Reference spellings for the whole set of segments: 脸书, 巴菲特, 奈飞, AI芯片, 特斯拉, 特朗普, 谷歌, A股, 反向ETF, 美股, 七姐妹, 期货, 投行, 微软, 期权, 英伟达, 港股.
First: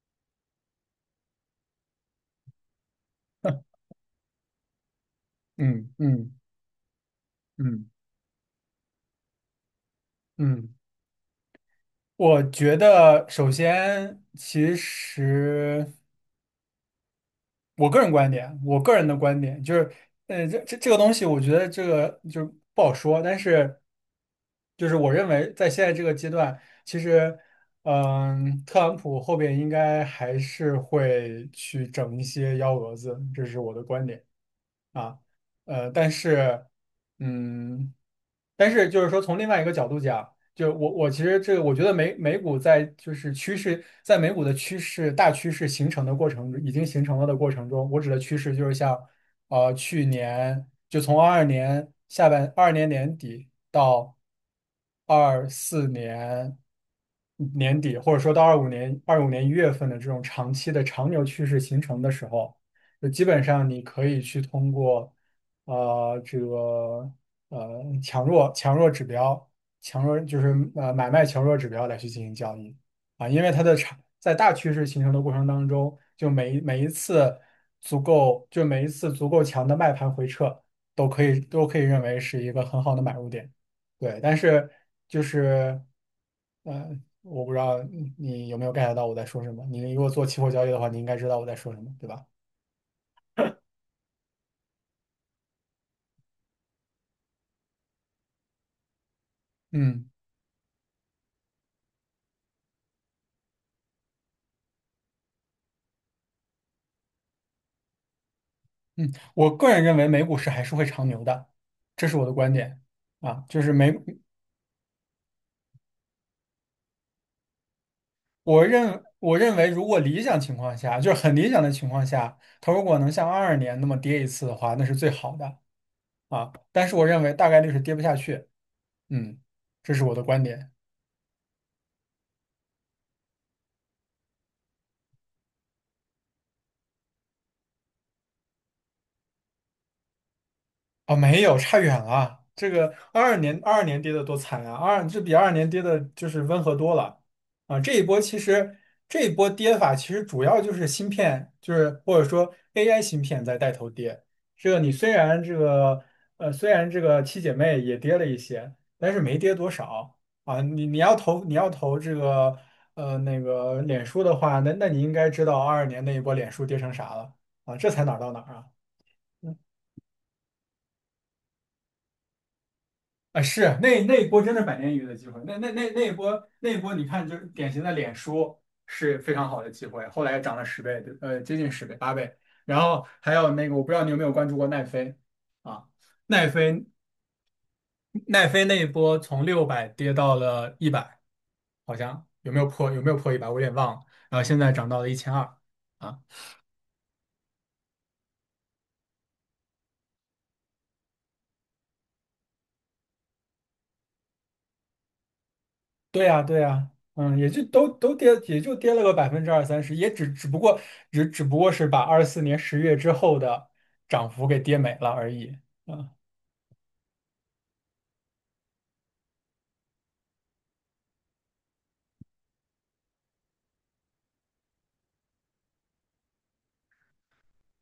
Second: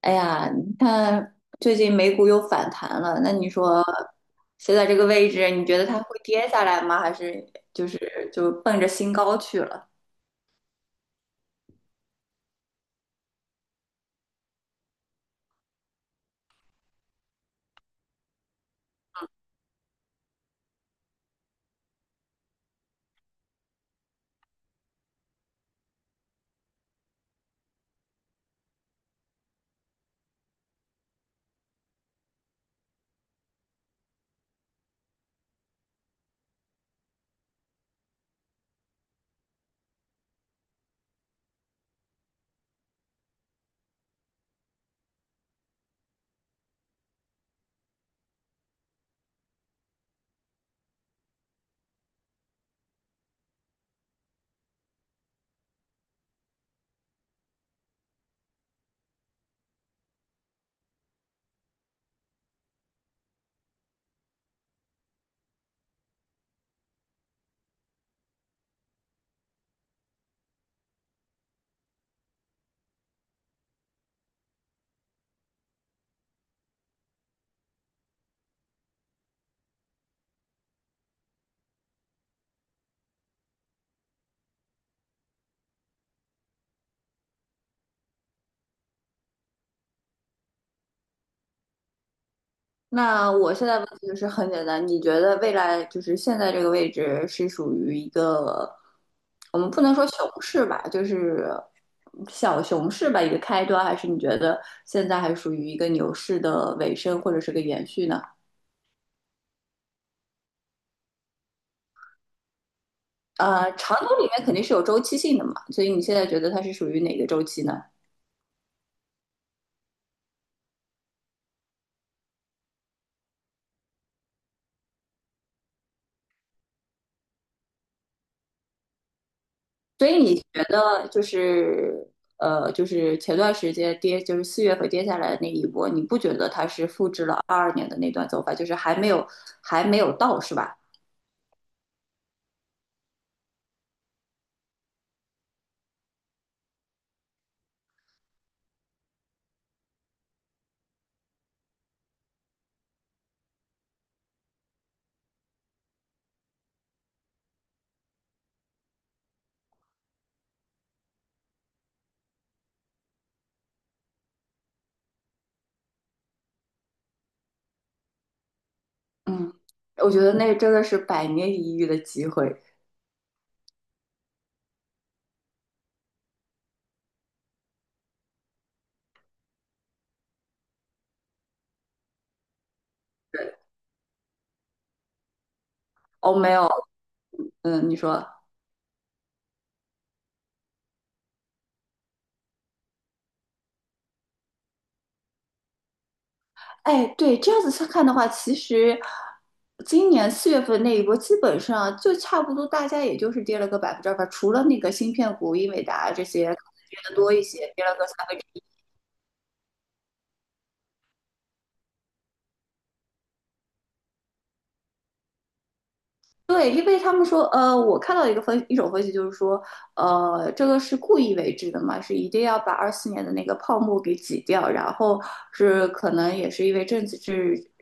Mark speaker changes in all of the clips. Speaker 1: 哎呀，你看最近美股又反弹了，那你说现在这个位置，你觉得
Speaker 2: 嗯
Speaker 1: 它会
Speaker 2: 嗯
Speaker 1: 跌下来吗？还是就
Speaker 2: 嗯
Speaker 1: 是就奔着新高去了？
Speaker 2: 嗯，我觉得首先，其实我个人的观点就是，这个东西，我觉得这个就不好说，但是就是我认为在现在这个阶段，其实，特朗普后边应该还是会去整一些幺蛾子，这是我的观点啊，呃，但是。嗯，但是就是说，从另外一个角度讲，就我其实这个，我觉得美股在就是趋势，在美股的趋势大趋势形成的过程，已经形成了的过程中，我指的趋势就是像去年就从二二年年底到二四年年底，或者说到二五年1月份的这种长期的长牛趋势形成的时候。就基本上你可以去通过呃这个强弱指标，强弱就是买卖强弱指标来去进行交易啊，因为它的长在大趋势形成的过程当中，就每一次足够强的卖盘回撤，都可以认为是一个很好的买入点，对，但是就是呃。我不知道你有没有 get 到我在说什么。你如果做期货交易的话，你应该知道我在说什么，对吧？
Speaker 1: 那我现在问题就是很简单，你觉得未来就是现在这个位置是属于一个，我们不能
Speaker 2: 嗯。
Speaker 1: 说熊市吧，就是小熊市吧，一个开端，还是你觉得现在还属于一个牛市的尾声或者是个延续呢？
Speaker 2: 嗯，我个人认为美股市还是会长牛的，这是我的观点啊。就是美，
Speaker 1: 长牛里面肯定是有周期性的嘛，所以你现在觉得它是属于哪个周期呢？
Speaker 2: 我认为，如果理想情况下，就是很理想的情况下，它如果能像二二年那么跌一次的话，那是最好的啊。但是我认为大概率是跌不下去。嗯，这是
Speaker 1: 所
Speaker 2: 我
Speaker 1: 以
Speaker 2: 的
Speaker 1: 你
Speaker 2: 观
Speaker 1: 觉
Speaker 2: 点。
Speaker 1: 得就是前段时间跌，就是四月份跌下来的那一波，你不觉得它是复制了二二年的那段走法，就是还没有到，是吧？
Speaker 2: 哦，没有，差远了。这个二二年，二二年跌的多惨啊！这比二二年跌的就是温和多了啊。这一波跌法其实主要就是芯片，就是或者说 AI 芯片在带头跌。你虽然这个七姐妹也跌了一些，但是没跌多少啊。你要投这个那个脸书的话，那你应该知道二二年那一波脸书跌成啥了啊？这才哪儿到哪儿啊？
Speaker 1: 嗯，我觉得那真的是百年一遇的机会。
Speaker 2: 啊，是那一波真的百年一遇的机会，那一波，你看就是典型的脸书是非常好的机会，后来涨了十倍，接近十倍，8倍。然后还有那个，我不知道你有没有关注过奈飞啊？
Speaker 1: 哦，
Speaker 2: 奈
Speaker 1: 没有，
Speaker 2: 飞
Speaker 1: 嗯，你说，
Speaker 2: 奈飞那一波从600跌到了一百，好像有没有破一百？我有点忘了。然后现在涨到了1200啊，
Speaker 1: 哎，对，这样子去看的话，其实今年四月份那一波，基本上就差不多，大家也就是跌了个2%吧，除了那个芯片股、英伟达这
Speaker 2: 对呀，
Speaker 1: 些可
Speaker 2: 对
Speaker 1: 能
Speaker 2: 呀，
Speaker 1: 跌的多
Speaker 2: 嗯，
Speaker 1: 一
Speaker 2: 也
Speaker 1: 些，
Speaker 2: 就
Speaker 1: 跌
Speaker 2: 都
Speaker 1: 了个
Speaker 2: 都
Speaker 1: 三
Speaker 2: 跌，
Speaker 1: 分之
Speaker 2: 也
Speaker 1: 一。
Speaker 2: 就跌了个百分之二三十，也只只不过只只不过是把24年10月之后的涨幅给跌没了而已。
Speaker 1: 对，因为他们说，我看到一种分析，就是说，这个是故意为之的嘛，是一定要把24年的那个泡沫给挤掉，然后是可能也是因为政治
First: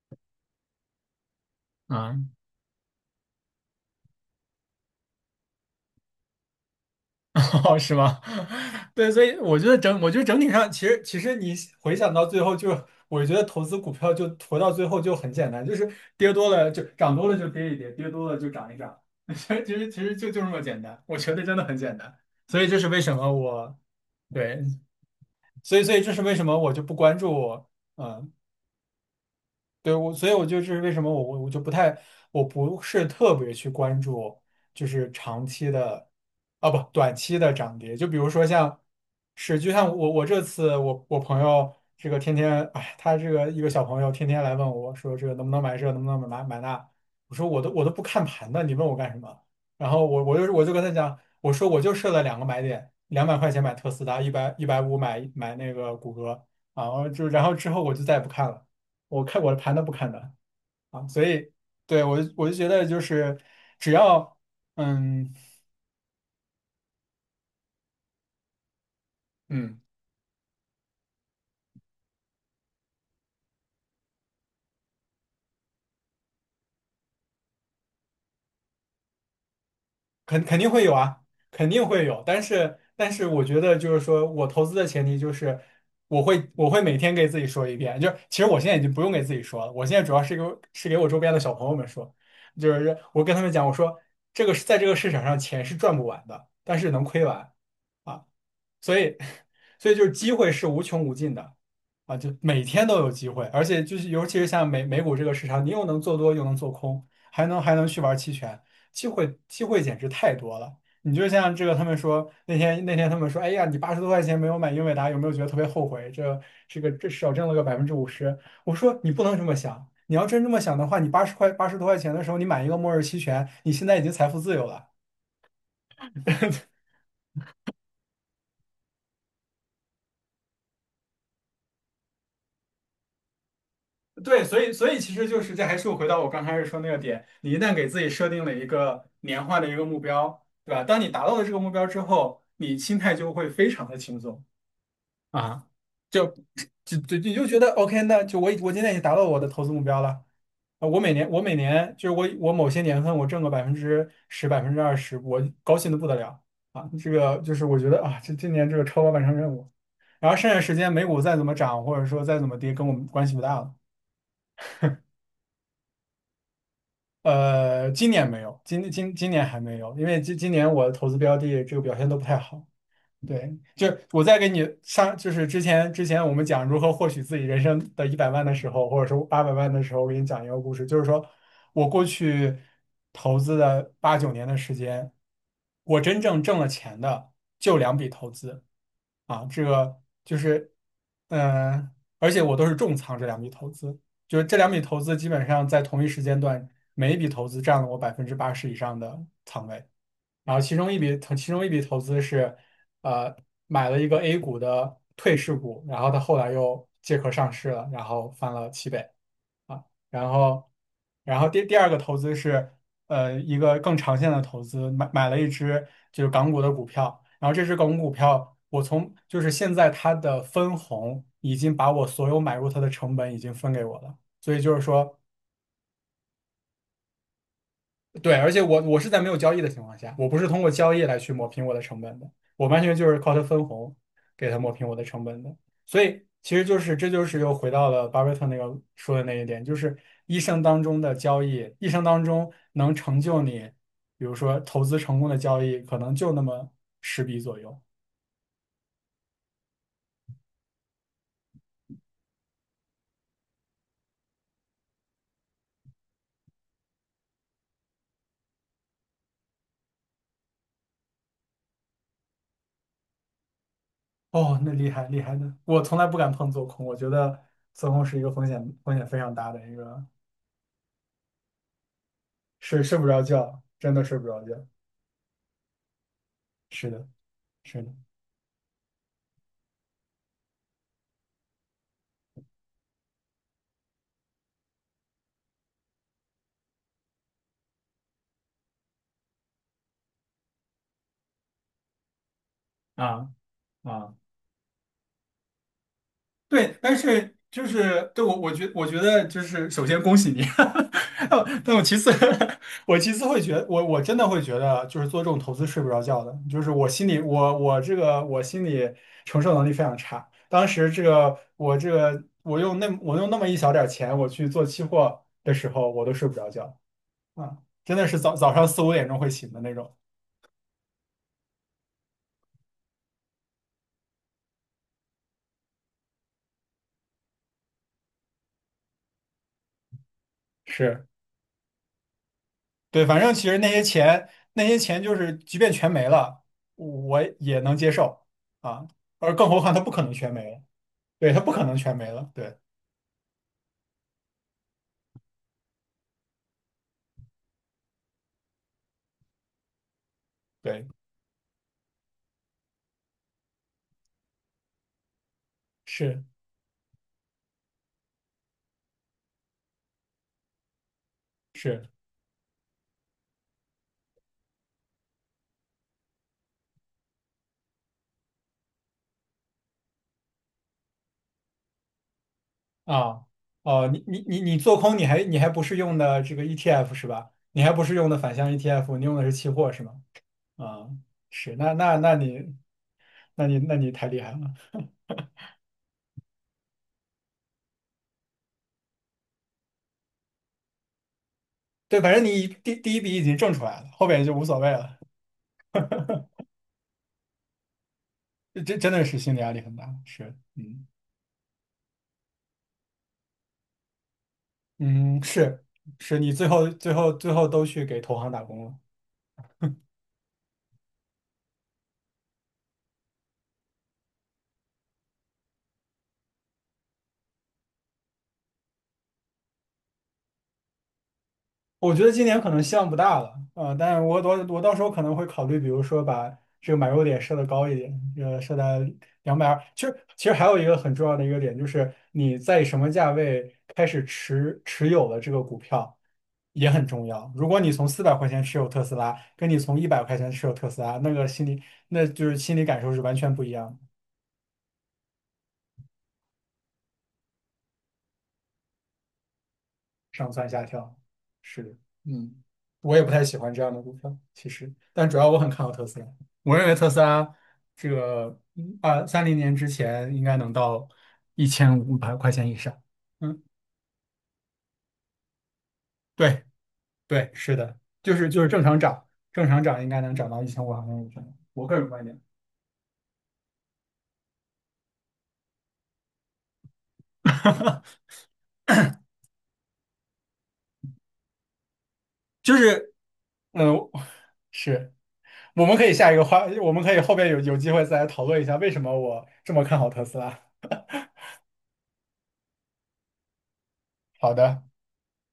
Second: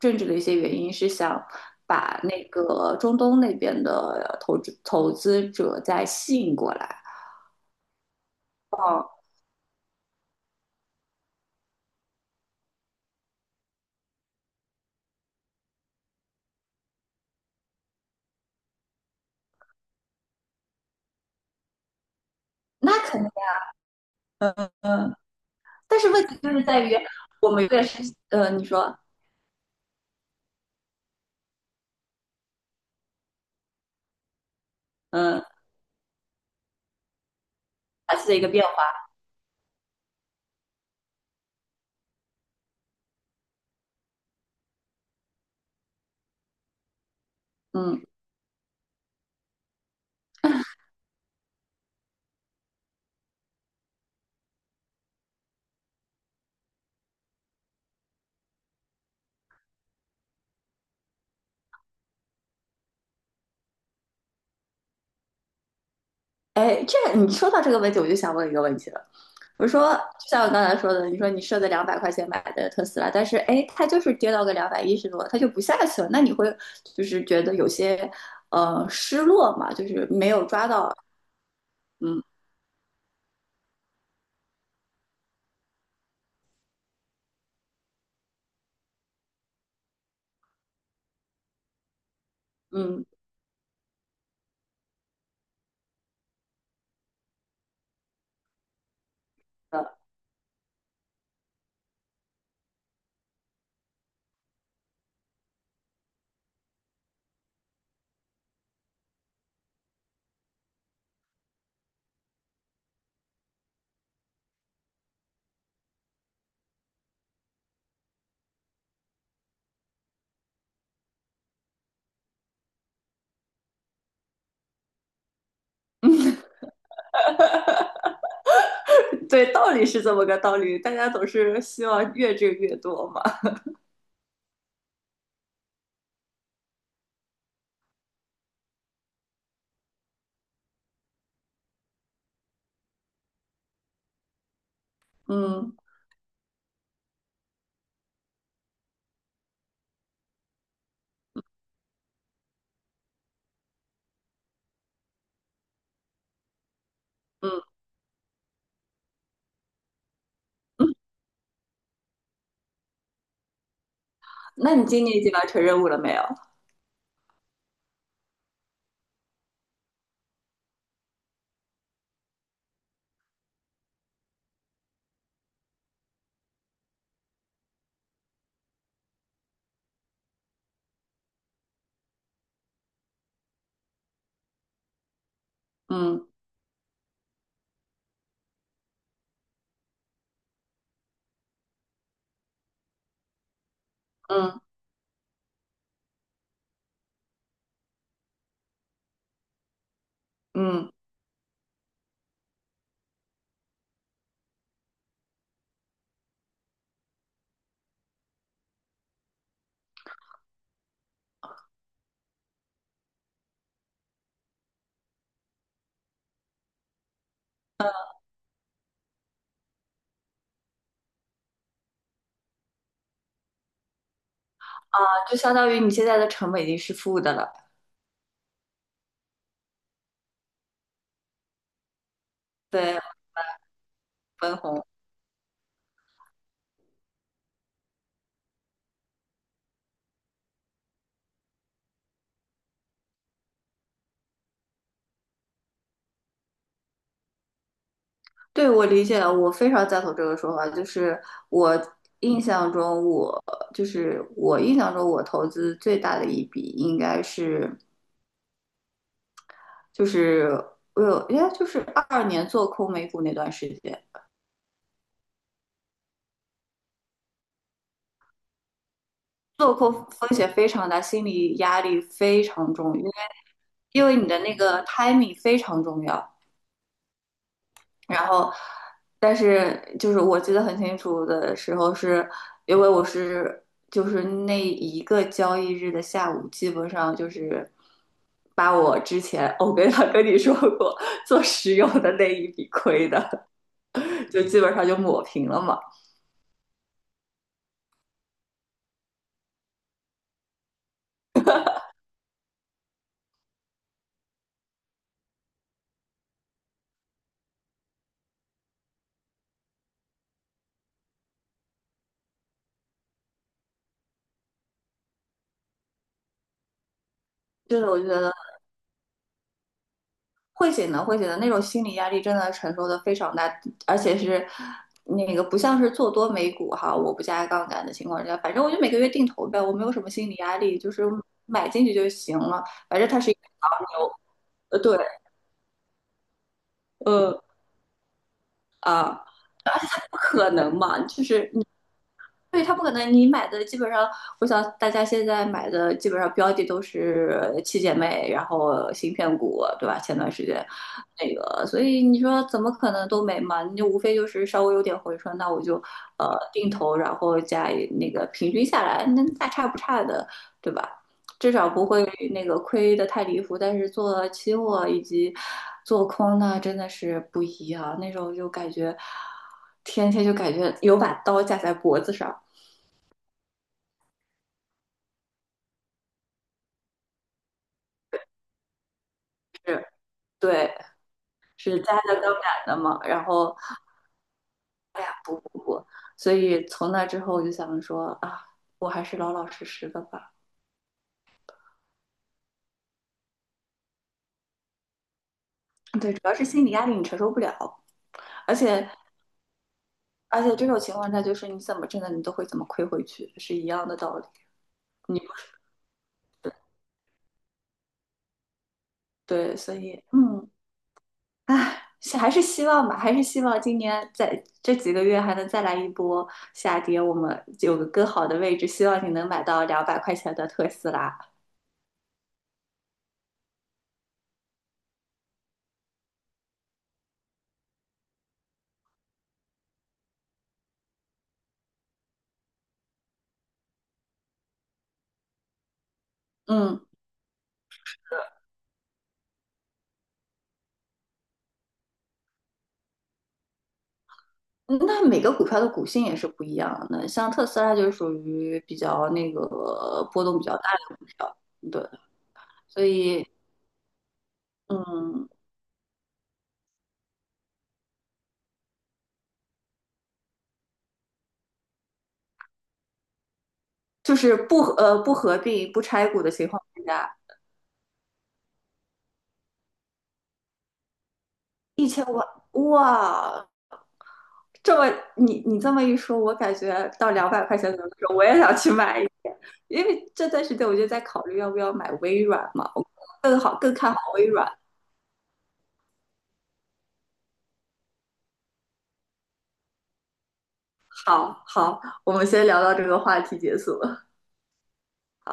Speaker 1: 政治的一些原因，是想把
Speaker 2: 嗯，
Speaker 1: 那个中东那边的投资者再吸引过来。
Speaker 2: 哦，是吗？
Speaker 1: 哦，
Speaker 2: 对，所以我觉得整体上，其实你回想到最后就，我觉得投资股票就投到最后就很简单，就是跌多了就涨多了就跌一跌，跌多了就涨一涨，其实这么简单，我觉得真的很简单。所以这是
Speaker 1: 那
Speaker 2: 为什
Speaker 1: 肯
Speaker 2: 么
Speaker 1: 定，
Speaker 2: 我
Speaker 1: 嗯，
Speaker 2: 对，
Speaker 1: 嗯，
Speaker 2: 所以所
Speaker 1: 但
Speaker 2: 以
Speaker 1: 是
Speaker 2: 这是
Speaker 1: 问
Speaker 2: 为
Speaker 1: 题
Speaker 2: 什
Speaker 1: 就
Speaker 2: 么
Speaker 1: 是
Speaker 2: 我
Speaker 1: 在
Speaker 2: 就不
Speaker 1: 于
Speaker 2: 关
Speaker 1: 我
Speaker 2: 注。
Speaker 1: 们越是，
Speaker 2: 嗯。
Speaker 1: 你说，
Speaker 2: 对，我，所以我就是为什么我我我就不太，我不是特别去关注，就是
Speaker 1: 嗯，
Speaker 2: 长期的，啊不，短期的涨跌。就比
Speaker 1: 二
Speaker 2: 如
Speaker 1: 次的一
Speaker 2: 说
Speaker 1: 个变
Speaker 2: 像
Speaker 1: 化，
Speaker 2: 是，就像我这次我朋友这个天天，哎，他这个一个小朋友天天来问我说这个能不能买这，能不能买买那，我说我都不
Speaker 1: 嗯。
Speaker 2: 看盘的，你问我干什么？然后我就跟他讲，我说我就设了两个买点，200块钱买特斯拉，一百五买那个谷歌。啊，就然后之后我就再也不看了。我看我的盘都不看的啊，所以对我就觉得就是只要嗯
Speaker 1: 哎，这你说到这个问题，我就想问一个问题了。我
Speaker 2: 嗯。
Speaker 1: 说，就像我刚才说的，你说你设的两百块钱买的特斯拉，但是哎，它就是跌到个210多，它就不下去了。那你会就是觉得有些失落嘛？就是没有
Speaker 2: 肯
Speaker 1: 抓
Speaker 2: 定会有
Speaker 1: 到，
Speaker 2: 啊，肯定会有，
Speaker 1: 嗯
Speaker 2: 但是但是我觉得就是说我投资的前提就是我会每天给自己说一遍，就是其实我现在已经不用给自己说了，我现在主要是给我周边的小朋友们说，就是
Speaker 1: 嗯，
Speaker 2: 我跟他们讲，我说这个是在这个市场上钱是赚不完的，但是能亏完。啊。所以，所以
Speaker 1: 呃
Speaker 2: 就是机会是无穷无尽的啊，就每天都有机会，而且就是尤其是像美股这个市场，你又能做多又能做空，还能去玩期权，机会简直太多了。你就像这个，他们说那天他们说，哎呀，你八十多块钱没有买英伟达，有没有觉得特别后悔？这少挣了个50%。我说你不能这么想，你要真这么想的话，你八十多块钱的时候，你买一个末日期权，你现在已经财富自由了。
Speaker 1: 对，道理是这么个道理，大家总是希望越挣越多嘛。
Speaker 2: 对，所以其实就是这还是回到我刚开始说那个点，你一旦给自己设定了一个年化的一个目标，对吧？当你达到了这个目标之后，你心态就会非常的轻松啊，
Speaker 1: 嗯
Speaker 2: 就就就你就觉得 OK,那就我今天已经达到我的投资目标了。我每年我某些年份我挣个10%20%，我高兴的不得了啊！这个就
Speaker 1: 嗯
Speaker 2: 是我觉得啊，这今年这个超额完成任务，然后剩下时间
Speaker 1: 嗯，
Speaker 2: 美股再怎么涨或者说再怎么跌，跟我们关系不大了。
Speaker 1: 那你今年已经完成任务了没有？
Speaker 2: 今年没有，今年还没有，因为今年我的投资标的这个表现都不太好。对，就是我在给你上，就是之前我们讲如何获取自己人生的100万的时候，或者说800万的时候，我给你讲一个故事，就是说我过去投资的八九年的时间，我真
Speaker 1: 嗯
Speaker 2: 正挣了钱的就两笔投资啊，这个就是，嗯、而且我都是重仓这两笔投资，就是这
Speaker 1: 嗯
Speaker 2: 两笔投资基本上在同一时间段，每一笔投资占了我80%以上的仓位。然后
Speaker 1: 嗯，
Speaker 2: 其中一笔投资是，呃，买了一个 A 股的退市股，然后它后来又借壳上市了，然后翻了7倍啊。然后，然后第二个投资是，一个更长线的投资，买了一只就是港股的股票，然后这只港股股票，就是现在它的分红已经把我所有买入它的成本已经分给我了，所以就是
Speaker 1: 啊
Speaker 2: 说。
Speaker 1: 就相当于你现在的成本已经是负的了，
Speaker 2: 对，而且我是在没有交易的情况下，我不是通过交易来去抹平我的成本的，我完全
Speaker 1: 对，
Speaker 2: 就是靠它分红给
Speaker 1: 分
Speaker 2: 它抹
Speaker 1: 红。
Speaker 2: 平我的成本的。所以其实就是这就是又回到了巴菲特那个说的那一点，就是一生当中的交易，一生当中能成就你，比如说投资成功的交易，可能就那么10笔左右。
Speaker 1: 对，我理解了，我非常赞同这个说法。就是我印象中我，就是我印象中，我投资最大的一笔应该是，就是我有，应该就是二二年做空美股那段时间，
Speaker 2: 哦，那厉害厉害的，我从来不敢碰做空，我觉得做空是一个风险非常大的一
Speaker 1: 做空
Speaker 2: 个，
Speaker 1: 风险非常大，心理压力非常
Speaker 2: 睡
Speaker 1: 重，因
Speaker 2: 不
Speaker 1: 为
Speaker 2: 着觉，真的
Speaker 1: 因
Speaker 2: 睡
Speaker 1: 为
Speaker 2: 不
Speaker 1: 你的
Speaker 2: 着觉。
Speaker 1: 那个 timing 非常重要。
Speaker 2: 是的，是的。
Speaker 1: 然后，但是就是我记得很清楚的时候是，因为我是就是那一个交易日的下午，基本上就是把我之前我跟他跟你说过做石油的那一笔亏
Speaker 2: 啊
Speaker 1: 的，
Speaker 2: 啊，
Speaker 1: 就基本上就抹平了嘛。
Speaker 2: 对，但是就是对我，我觉得就是首先恭喜你，我其次 我其次会觉得，我真的会觉得，就是做这种投资睡不着觉的，就是我心里我我这个我心里承受能力非常差。当时我用那么一小点儿钱，我去做期货的时候，我都睡不着觉啊，
Speaker 1: 真的，
Speaker 2: 真
Speaker 1: 我觉
Speaker 2: 的是
Speaker 1: 得
Speaker 2: 早上四五点钟会醒的那种。
Speaker 1: 会写的那种心理压力真的承受的非常大，而且是那个不像是做多美股哈，我不加杠杆的情况下，反正我就每个月定投呗，我没有什么心理压力，就是
Speaker 2: 是。
Speaker 1: 买进去就行了，反
Speaker 2: 对，
Speaker 1: 正
Speaker 2: 反
Speaker 1: 它是
Speaker 2: 正
Speaker 1: 一个
Speaker 2: 其实那些
Speaker 1: 牛，
Speaker 2: 钱，
Speaker 1: 对，
Speaker 2: 就是，即便全没了，我
Speaker 1: 呃
Speaker 2: 也能接受啊。
Speaker 1: 啊，
Speaker 2: 而更何况它不可能
Speaker 1: 不
Speaker 2: 全没
Speaker 1: 可
Speaker 2: 了，
Speaker 1: 能嘛，就
Speaker 2: 对，它
Speaker 1: 是
Speaker 2: 不可能全没了，对
Speaker 1: 对，它不可能，你买的基本上，我想大家现在买的基本上标的都是七姐妹，然后芯片股，对吧？前段时间
Speaker 2: 对，
Speaker 1: 那个，所以你说怎么可能都没嘛？你就无非就是稍微有点回春，那我就
Speaker 2: 是
Speaker 1: 定投，然后加一那个平均下来，那大差不差的，对吧？至少不
Speaker 2: 是
Speaker 1: 会那个亏的太离谱。但是做期货以及做空呢，真的是不一样。那时候就感觉天天就感觉有把刀架在脖子上。
Speaker 2: 啊，哦，你做空，你还不是用的这个 ETF 是吧？你还不是用的反向 ETF,你用的是期货是
Speaker 1: 是，
Speaker 2: 吗？
Speaker 1: 对，
Speaker 2: 啊，是，
Speaker 1: 是家的刚赶的嘛。然后
Speaker 2: 那你太厉害了。
Speaker 1: 我，所以从那之后我就想说啊，我还是老老实实的吧。
Speaker 2: 对，反正你第一笔已经挣出来了，后边就无所谓了。
Speaker 1: 对，主要是心理压力你承受不了，而
Speaker 2: 真
Speaker 1: 且
Speaker 2: 真的是心理压力很大，是，
Speaker 1: 这种
Speaker 2: 嗯。
Speaker 1: 情况下就是你怎么挣的你都会怎么亏回去，是一样的道理。你
Speaker 2: 嗯，是是，你最后都去给投行打工了。
Speaker 1: 对，所以嗯，唉。是还是希望吧，还是希望今年在这几个月还能再来一波下跌，我们有个更好的位置，希望你能买到两百块钱的特斯拉。
Speaker 2: 我觉得今年可能希望不大了，呃，但是我到时候可能会考虑，比如说把这个买入点设的高一点，呃，设在220。其实还有一个很重要的一个点，就是你在什么价位开始持有了这个股票也
Speaker 1: 嗯。
Speaker 2: 很重要。如果你从400块钱持有特斯拉，跟你从100块钱持有特斯拉，那个心理那就是心理感受是完全不一样的。
Speaker 1: 嗯那每个股票的股性也是不一样的，像特斯拉就属于比较那个波
Speaker 2: 上
Speaker 1: 动比
Speaker 2: 蹿
Speaker 1: 较
Speaker 2: 下
Speaker 1: 大
Speaker 2: 跳，
Speaker 1: 的股票，
Speaker 2: 是的，
Speaker 1: 对，
Speaker 2: 嗯，
Speaker 1: 所
Speaker 2: 我也不太
Speaker 1: 以
Speaker 2: 喜欢这样的股票，其实，但主
Speaker 1: 嗯，
Speaker 2: 要我很看好特斯拉。我认为特斯拉这个2030年之前应该能到一千五百块钱以上。嗯，
Speaker 1: 就是不合并不拆股的
Speaker 2: 对
Speaker 1: 情况下，
Speaker 2: 对，是的，就是正常涨，正常涨应该能涨到一千五百块钱以上。我个人
Speaker 1: 一
Speaker 2: 观
Speaker 1: 千
Speaker 2: 点，
Speaker 1: 万哇，这么你这么一说，我感觉到两百块钱左右的 时候，我也想去买一个因为这段时间我就在考虑要不要买微软
Speaker 2: 就
Speaker 1: 嘛，我
Speaker 2: 是嗯，
Speaker 1: 更
Speaker 2: 呃
Speaker 1: 看好微软。
Speaker 2: 是。我们可以下一个话，我们可以后边有机会再来讨论一下为什么我这么看好特斯拉。
Speaker 1: 好好，我们先聊到这个话题结束。
Speaker 2: 好的。